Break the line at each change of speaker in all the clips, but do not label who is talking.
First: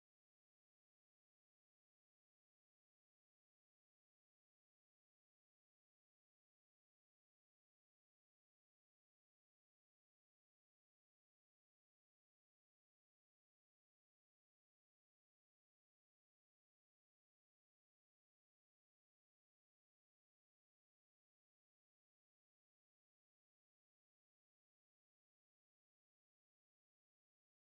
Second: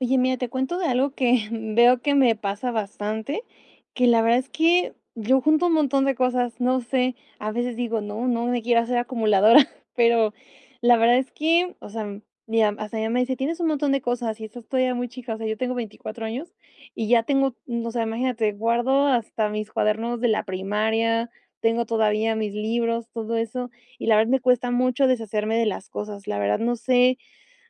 Oye, mira, te cuento de algo que veo que me pasa bastante, que la verdad es que yo junto un montón de cosas, no sé, a veces digo: "No, no me quiero hacer acumuladora", pero, la verdad, es que, o sea, ya hasta mi mamá me dice: "Tienes un montón de cosas y estás todavía muy chica", o sea, yo tengo 24 años, y ya tengo, m o sea, imagínate, guardo hasta mis cuadernos de la primaria, tengo todavía mis libros, todo eso. Y, la verdad, me cuesta mucho deshacerme de las cosas, la verdad, no sé.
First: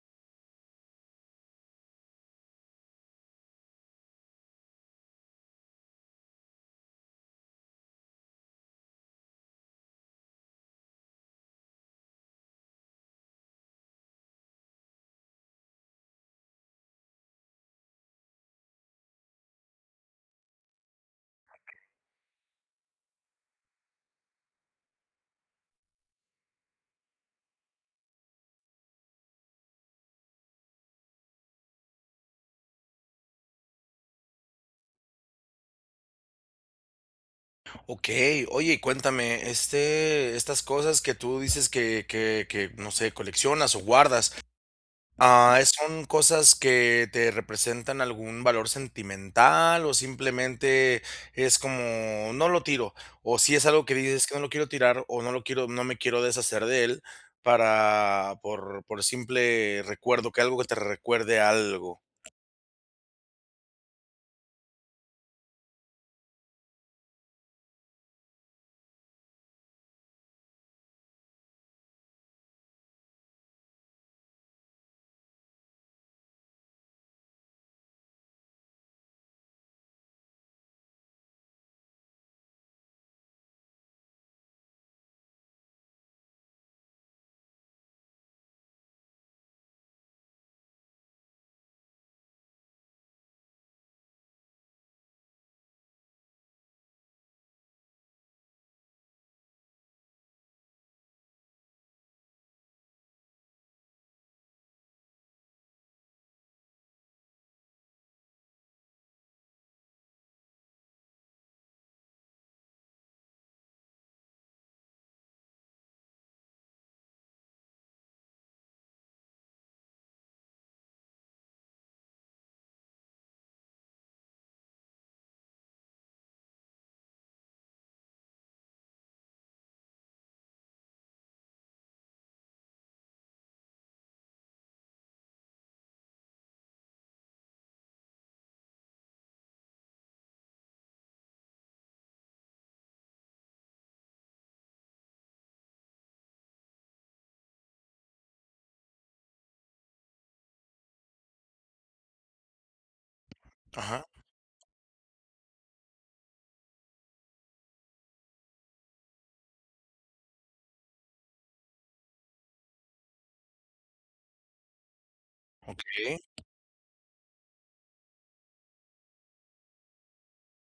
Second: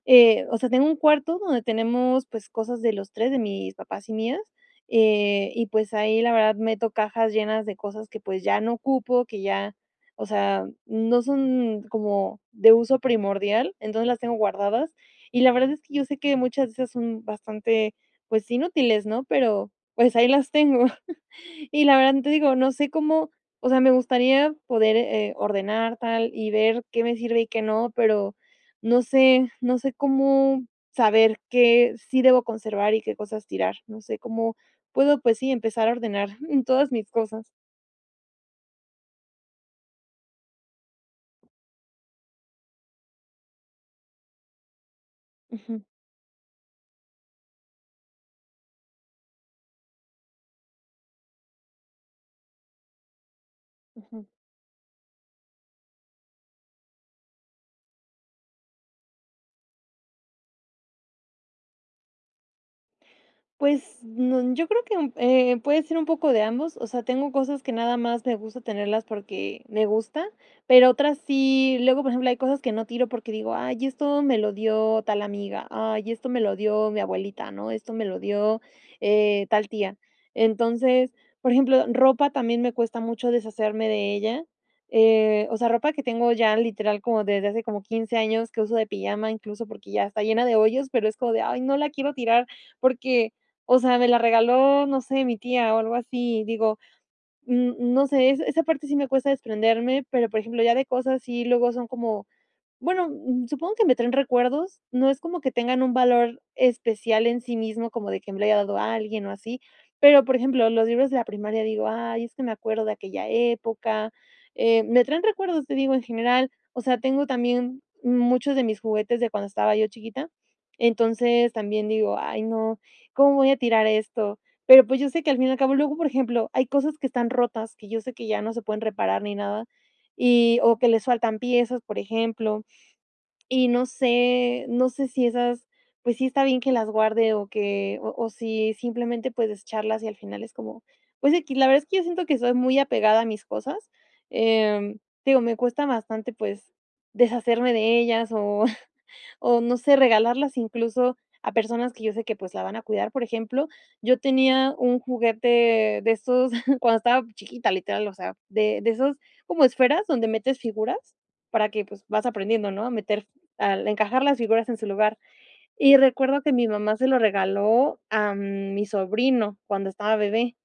Eh, o sea, tengo un cuarto donde tenemos, pues, cosas de los 3, de mis papás y mías, eh, y, pues, ahí, la verdad, meto cajas llenas de cosas que, pues, ya no ocupo, que ya, o sea, no son como de uso primordial, entonces, las tengo guardadas. Y, la verdad, es que yo sé que muchas de esas son bastante, pues, inútiles, ¿no? Pero, pues, ahí las tengo.
Okey.
Y la verdad, te digo, no sé cómo, o sea, me gustaría poder, eh, ordenar tal y ver qué me sirve y qué no, pero no sé no sé cómo saber qué sí debo conservar y qué cosas tirar, no sé cómo puedo, pues, sí, empezar a ordenar en todas mis cosas.
Okey. Oye, cuéntame, este, estas cosas que tú dices que que que, no sé, coleccionas o guardas, ah,
Ujú.
¿son cosas que te representan algún valor sentimental o simplemente es como: "No lo tiro"? ¿O si es algo que dices:
Ujú.
"Es que no lo quiero tirar o no lo quiero no me quiero deshacer de él", para por por simple recuerdo, que algo te recuerde algo?
Pues, n yo creo que un, eh, puede ser un poco de ambos, o sea, tengo cosas que nada más me gusta tenerlas porque me gusta pero otras sí luego por ejemplo hay cosas que no tiro porque digo: "Ay esto me lo dio tal amiga, ay esto me lo dio mi abuelita, ¿no? esto me lo dio eh, tal tía". Entonces, por ejemplo ropa también me cuesta mucho deshacerme de ella, eh, o sea, ropa que tengo ya literal como desde hace como 15 años que uso de pijama incluso porque ya está llena de hoyos, pero es como de: "Ay no la quiero tirar" porque, o sea, me la regaló, no sé, mi tía o algo así. Digo, n no sé, esa parte sí me cuesta desprenderme, pero por ejemplo ya ve cosas y luego son como bueno, supongo que me traen recuerdos, no es como que tengan un valor especial en sí mismo, como de que me la haya dado a alguien o así. Pero, por ejemplo, los libros de la primaria, digo: "Ay, es que me acuerdo de aquella época", eh, me traen recuerdos, te digo, en general, o sea, tengo también muchos de mis juguetes de cuando estaba yo chiquita. Entonces, también digo: "Ay no, ¿cómo voy a tirar esto?" Pero, pues, yo sé que al fin y al cabo, luego, por ejemplo, hay cosas que están rotas, que yo sé que ya no se pueden reparar ni nada, y o que les faltan piezas, por ejemplo, y no sé, no sé si esas, pues sí está bien que las guarde o que o o si simplemente puedes desecharlas y al final es como, pues, equis, la verdad es que yo siento que soy muy apegada a mis cosas, em, te digo, me cuesta bastante, pues, deshacerme de ellas o o no sé regalarlas incluso a personas que yo sé que, pues, la van a cuidar. Por ejemplo,
Ajá.
yo tenía un juguete de esos cuando estaba chiquita, literal, o sea, de de esos como esferas donde metes figuras para que, pues, vas aprendiendo ¿no? A meter fi al encajar las figuras en su lugar. Y
Okey.
recuerdo que mi mamá se lo regaló a mi sobrino cuando estaba bebé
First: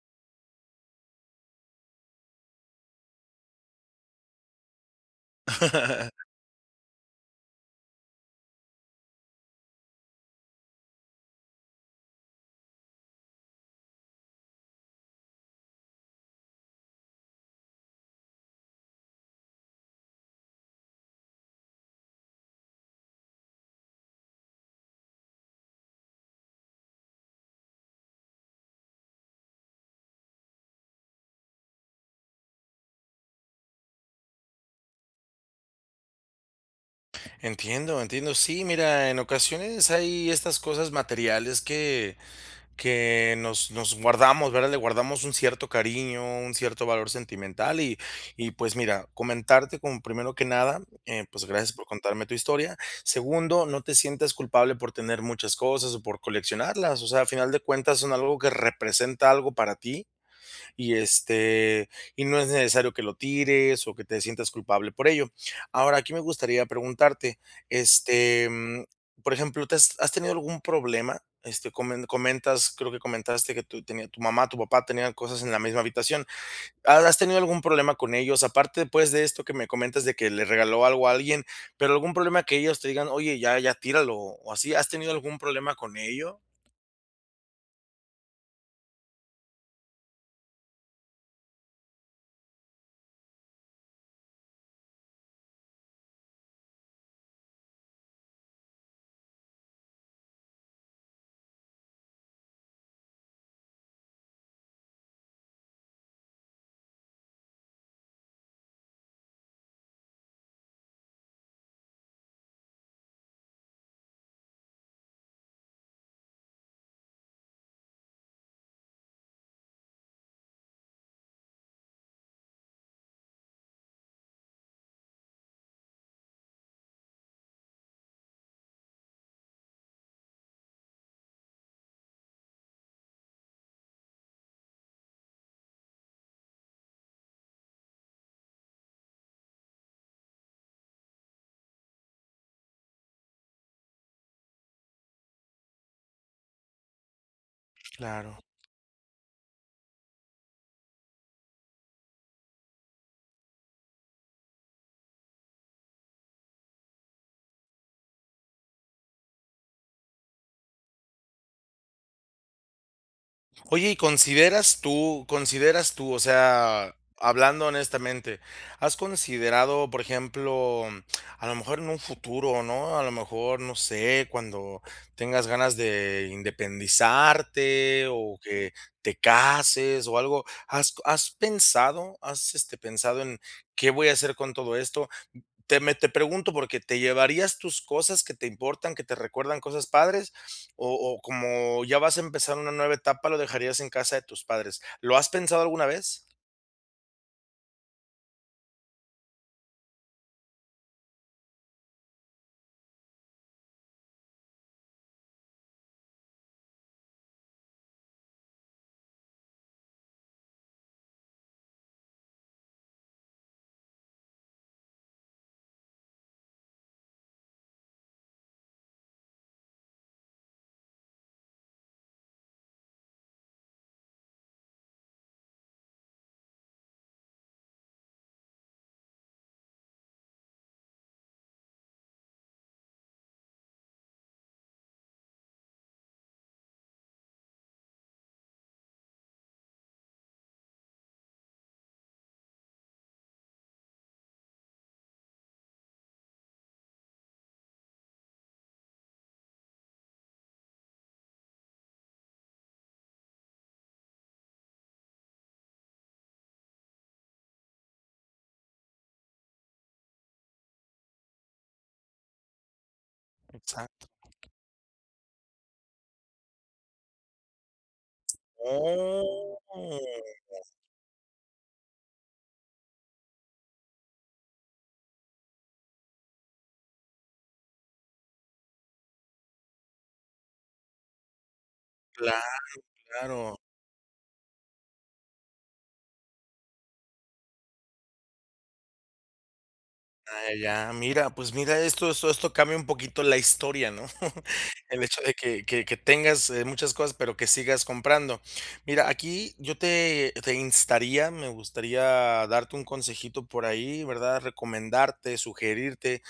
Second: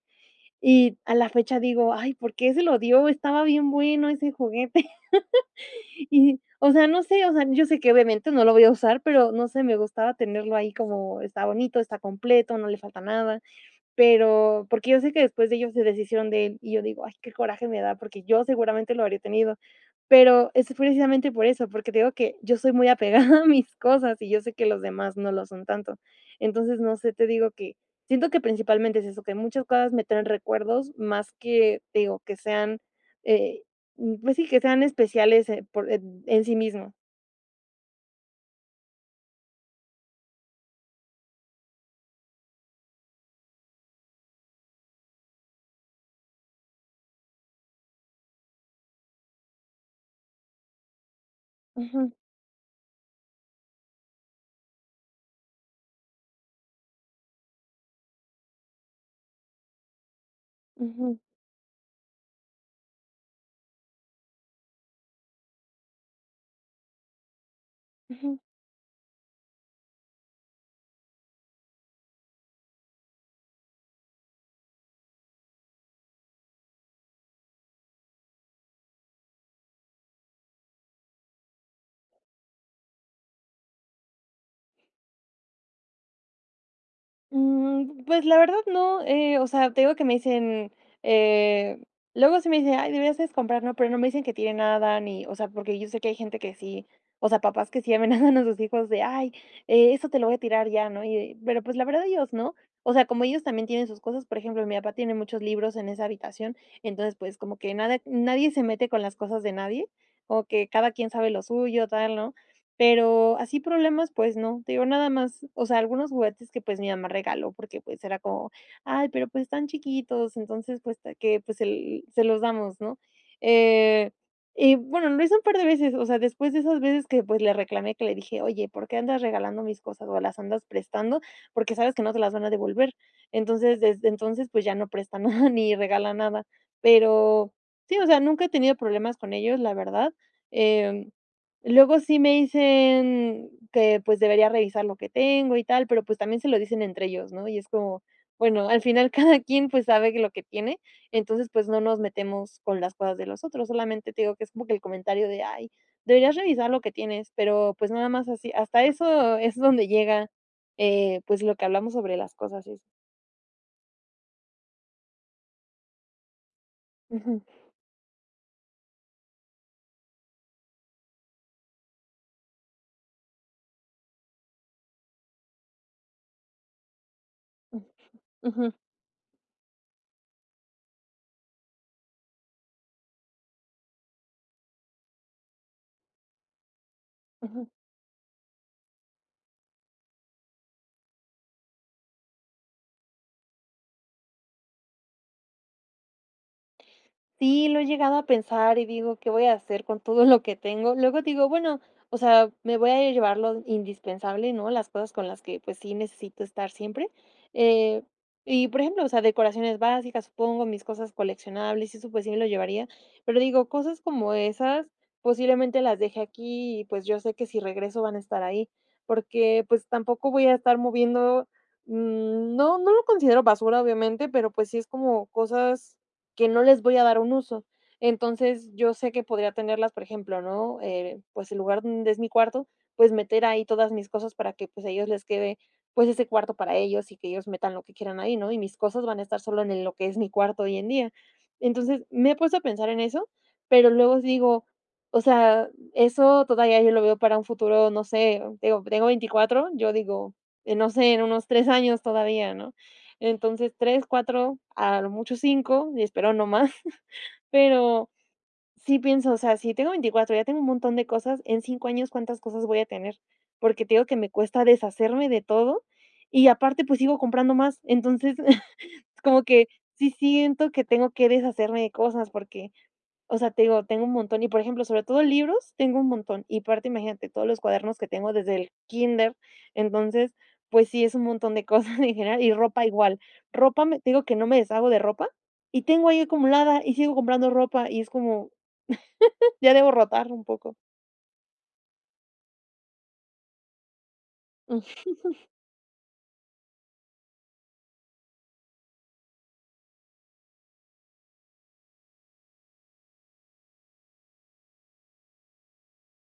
y a la fecha digo: "Ay ¿por qué se lo dio? Estaba bien bueno ese juguete". Y, o sea, no sé, o sea, yo sé que obviamente no lo voy a usar, pero no sé, me gustaba tenerlo ahí, como está bonito, está completo, no le falta nada, pero porque yo sé que después de ellos se deshicieron de él, y yo digo: "Ay, qué coraje me da", porque yo seguramente lo habría tenido. Pero es precisamente por eso, porque te digo que yo soy muy apegada a mis cosas y yo sé que los demás no lo son tanto. Entonces, no sé, te digo que siento que principalmente es eso, que muchas cosas me traen recuerdos más que, te digo, que sean, eh, pues sí, que sean especiales, eh, por ed en sí mismo.
Entiendo, entiendo. Sí, mira, en ocasiones hay estas cosas materiales que que nos nos guardamos, ¿verdad? Le guardamos un cierto cariño, un cierto valor sentimental y y, pues, mira, comentarte como primero que nada, eh, pues, gracias por
Ujú.
contarme tu historia. Segundo, no te sientas culpable por tener muchas cosas o por coleccionarlas, o sea, a final de cuentas son algo que representa algo para ti y,
Ujú.
este, y no es necesario que lo tires o que te sientas culpable por ello. Ahora, aquí me gustaría preguntarte,
Ujú.
este, mm, por ejemplo, ¿te has has tenido algún problema? Este, comen comentas creo que comentaste que tu tenía tu mamá, tu papá tenían cosas en la misma habitación. ¿Has tenido algún problema con ellos? Aparte, pues, de esto que me comentas de que le regaló algo a alguien, pero algún problema que ellos te digan: "Oye, ya ya tíralo", o así, ¿has tenido algún problema con ello?
Mm, pues, la verdad no, eh, o sea, te digo que me dicen eh, luego sí me dicen: "Ay, deberías de escombrar, ¿no?". Pero no me dicen que tire nada ni o sea, porque yo sé que hay gente que sí, o sea, papás que sí amenazan a sus hijos de: "Ay, eh, eso te lo voy a tirar ya, ¿no?". Y de pero pues la verdad, ellos no. O sea, como ellos también tienen sus cosas, por ejemplo, mi papá tiene muchos libros en esa habitación, entonces, pues como que nada nadie se mete con las cosas de nadie, como que cada quien sabe lo suyo, tal, ¿no? Pero así problemas, pues no. Te digo, nada más, o sea, algunos juguetes que, pues, mi mamá regaló porque, pues, era como: "Ay, pero pues están chiquitos". Entonces, puesto que, pues el: "Se los damos, ¿no?". Eh, y bueno, lo hice un par de veces, o sea, después de esas veces que, pues, le reclamé, que le dije: "Oye, ¿por qué andas regalando mis cosas? ¿O las andas prestando? Porque sabes que no se las van a devolver". Entonces, desde entonces, pues ya no prestan nada ni regala nada. Pero sí, o sea, nunca he tenido problemas con ellos, la verdad. Em, luego sí me dicen que, pues, debería revisar lo que tengo y tal, pero, pues, también se lo dicen entre ellos, ¿no? Y es como,
Claro.
bueno, al final cada quien pues sabe que lo que tiene, entonces pues no nos metemos con las cosas de los otros, solamente te digo que es como que el comentario de: "Ay, deberías revisar lo que tienes". Pero, pues, nada más así, hasta eso es donde llega, eh, pues lo que hablamos sobre las cosas es
Oye, ¿y consideras tú consideras tú? O sea,
Ujú.
hablando honestamente, ¿has considerado? Por ejemplo, a lo mejor en un futuro, ¿no? A lo mejor, no sé, cuando tengas ganas de independizarte, o
Ujú.
que te cases o algo. ¿Has has pensado? ¿Has, este, pensado en qué voy a hacer con todo esto? Te me te pregunto por qué, ¿te llevarías
Ujú.
tus cosas, que te importan, que te recuerdan cosas padres? O o como ya vas a empezar una nueva etapa, lo dejarías en casa de tus padres. ¿Lo has pensado alguna vez?
Sí, lo he llegado a pensar y digo: "¿Qué voy a hacer con todo lo que tengo?". Luego digo: "Bueno, o sea, me voy a llevar lo indispensable, ¿no? Las cosas con las que, pues, sí necesito estar siempre". Eh, y por ejemplo, o sea, decoraciones básicas, supongo, mis cosas coleccionables y eso, pues sí lo llevaría. Pero digo: "Cosas como esas posiblemente las deje aquí y, pues, yo sé que si regreso van a estar ahí porque, pues, tampoco voy a estar moviendo". No, no lo considero basura, obviamente, pero, pues, sí es como cosas que no les voy a dar un uso. Entonces, yo sé que podría tenerlas, por ejemplo, ¿no? Eh, pues, el lugar donde es mi cuarto, pues, meter ahí todas mis cosas para que, pues, a ellos les quede, pues, ese cuarto para ellos y que ellos metan lo que quieran ahí, ¿no? Y mis cosas van a estar solo en lo que es mi cuarto hoy en día. Entonces, me he puesto a pensar en eso, pero luego digo: "O sea, eso todavía yo lo veo para un futuro, no sé". Digo, tengo 24 yo digo: "No sé, en unos 3 años todavía, ¿no?". Entonces 3, 4, a lo mucho 5 y espero no más, pero sí pienso, o sea, si tengo 24 ya tengo un montón de cosas, en 5 años, ¿cuántas cosas voy a tener? Porque te digo
Exacto.
que me cuesta deshacerme de todo y, aparte, pues sigo comprando más, entonces como
Oh.
que sí siento que tengo que deshacerme de cosas porque, o sea, te digo, tengo un montón y por ejemplo, sobre todo libros tengo un montón y, aparte, imagínate todos los cuadernos que tengo desde el kinder. Entonces, pues sí es un montón de cosas en
Claro,
general y ropa igual.
claro.
Ropa, me te digo que no me deshago de ropa y tengo ahí acumulada y sigo comprando ropa y es como ya debo rotar un
Ah,
poco.
ya, mira, pues mira, esto esto esto cambia un poquito la historia, ¿no? El hecho de que que que tengas muchas cosas, pero que sigas comprando. Mira, aquí yo te te instaría, me gustaría darte un consejito por ahí, ¿verdad?, recomendarte, sugerirte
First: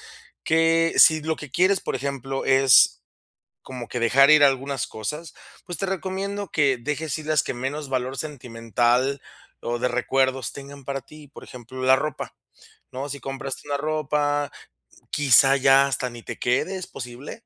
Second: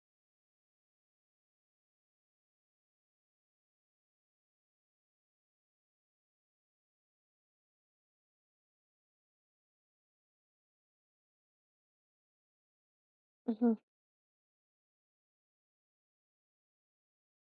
que si lo que quieres, por ejemplo, es como que dejar ir algunas cosas, pues te recomiendo que dejes ir las que menos valor sentimental o de recuerdos tengan para ti. Por ejemplo, la ropa, ¿no? Si compraste una
Ujú.
ropa, q quizá ya hasta ni te quede, es posible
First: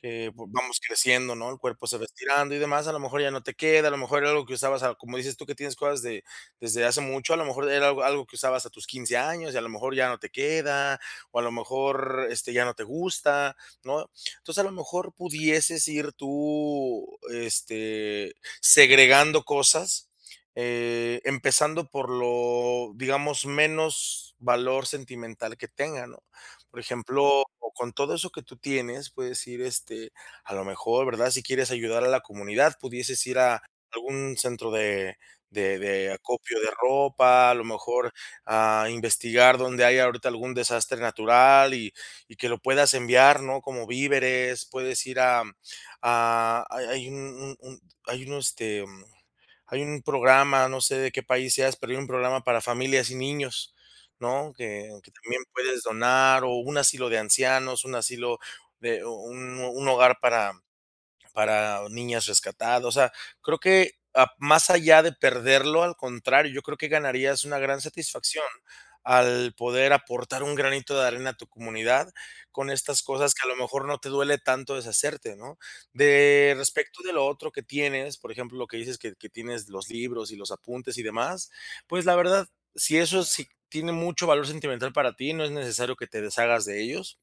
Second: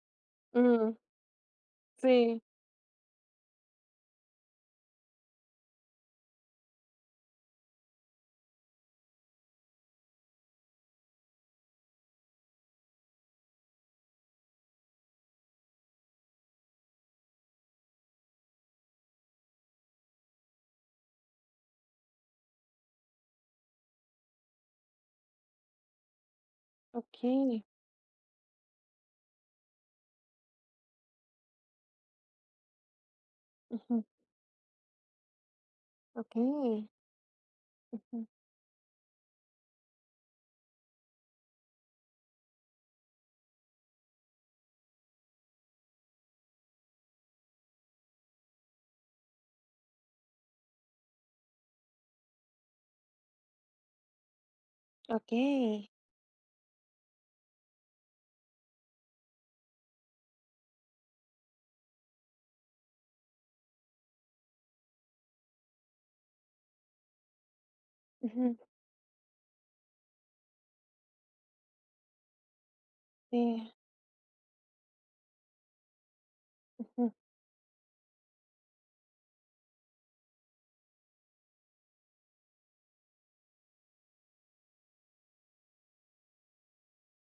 que v vamos
Mm.
creciendo, ¿no? El cuerpo se va
Sí.
estirando y demás, a lo mejor ya no te queda, a lo mejor era algo que usabas, a como dices tú que tienes cosas de desde hace mucho, a lo mejor era algo algo que usabas a tus 15 años y a lo mejor ya no te queda, o a lo mejor, este, ya no te gusta, ¿no? Entonces, a lo mejor pudieses ir tú, este, segregando cosas, eh, empezando por lo, digamos, menos valor sentimental que tenga, ¿no? Por ejemplo,
Okey.
con todo eso que tú tienes, puedes ir, este, a lo mejor, ¿verdad? Si quieres ayudar a la comunidad, pudieses ir a
Ujú.
algún centro de, de de acopio de
Okey.
ropa, a lo mejor
Ujú.
a investigar donde haya ahorita algún desastre natural y y que lo puedas enviar, ¿no? Como víveres, puedes ir a a hay hay un un un hay un este hay un programa, no sé de qué país seas, pero hay un programa para familias y niños, ¿no? Que que también puedes
Okey.
donar, o un asilo de ancianos, un asilo de u u un un hogar para para niñas rescatadas, o sea, creo que más allá de perderlo, al contrario, yo creo que ganarías una gran satisfacción
Ujú.
al poder aportar un granito de arena a tu comunidad con estas cosas que a lo
Sí.
mejor no te duele tanto deshacerte, ¿no? De respecto
Ujú.
de lo otro que tienes, por ejemplo, que dices que que tienes los libros y los apuntes y demás, pues la verdad, si eso sí tiene mucho valor sentimental para ti, no es necesario que te deshagas de ellos.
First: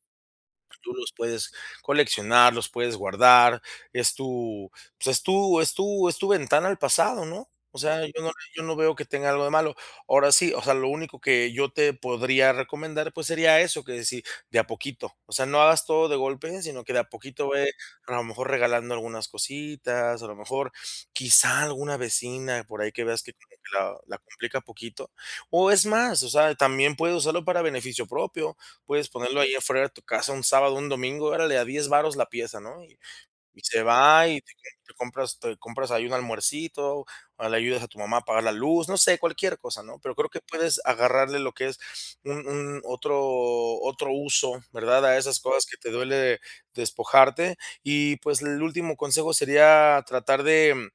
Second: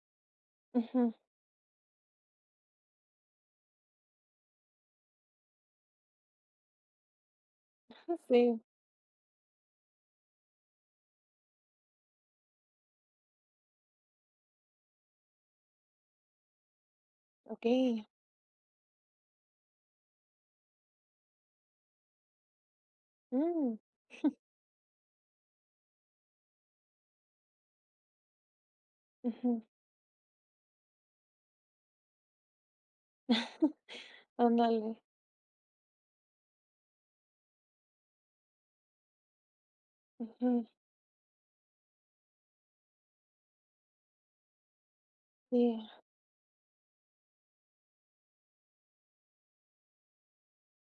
Tú los
Ujú.
puedes coleccionar, los puedes guardar. Es tu, pues es tú es tú es tu ventana al pasado, ¿no? O sea, yo
Oh,
no
sí.
yo no veo que tenga algo de malo. Ahora sí, o sea, lo único que yo te podría recomendar, pues sería eso, que si, de a poquito. O sea, no hagas todo de golpe, sino que de a poquito ve,
Okey.
a lo mejor regalando algunas cositas, a lo mejor quizá alguna vecina, por ahí que veas que
Mm.
la la complica poquito. O es más, o sea, también puedes usarlo para beneficio propio, puedes ponerlo ahí
Ujú.
afuera de tu casa un sábado o un domingo, órale a 10 varos la pieza, ¿no? Y y se va y te
Ándale.
compras te compras ahí un almuercito o le ayudas a tu mamá a pagar la luz, no sé, cualquier cosa, ¿no? Pero creo que
Ujú.
puedes agarrarle lo que es un un otro otro uso, ¿verdad? A esas cosas que
Sí.
te duele despojarte. Y, pues, el último consejo sería tratar de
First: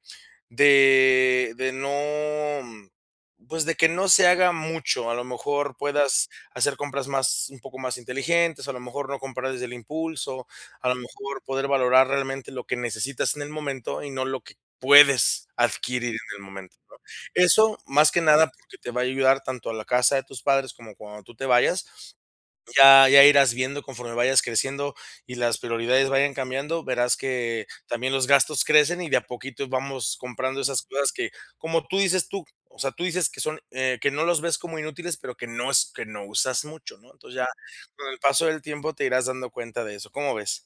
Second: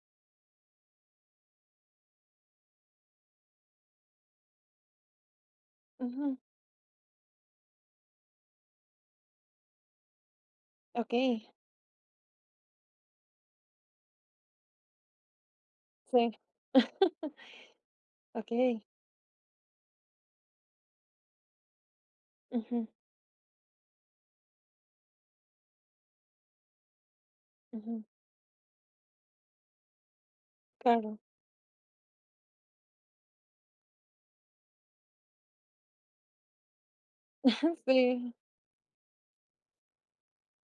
de de no, pues, de que no se haga mucho. A lo mejor puedas
Ujú.
hacer compras más, un poco más inteligentes, a lo mejor no comprar desde el impulso, a lo mejor
Okey.
poder valorar realmente lo que necesitas en el momento y no lo que puedes adquirir
Sí.
en el momento, ¿no? Eso, más que nada, porque
Okey.
te va a ayudar tanto a la casa de tus padres como cuando tú te vayas.
Ujú.
Ya ya irás viendo conforme vayas creciendo y las prioridades vayan cambiando, verás que
Ujú.
también los gastos crecen y de a poquito vamos comprando esas cosas
Claro.
que, como tú dices tú, o sea, tú dices que son, eh, que no los ves como inútiles, pero que no es que no usas mucho, ¿no? Entonces, ya, con el
Sí.
paso del tiempo te irás dando cuenta de eso, ¿cómo ves?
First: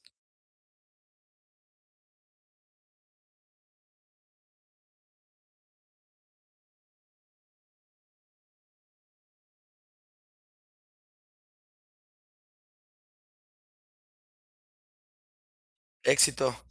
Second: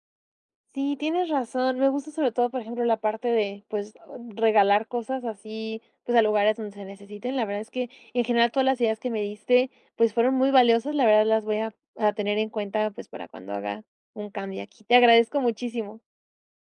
Sí, tienes razón. Me gusta sobre todo, por ejemplo, la parte de, pues o regalar cosas así, pues a lugares donde se necesiten. La verdad es que, en general, todas las ideas que me diste, pues, fueron muy valiosas, la verdad, las voy a a tener en cuenta, pues, para cuando haga un cambio aquí. Te agradezco muchísimo.
Éxito.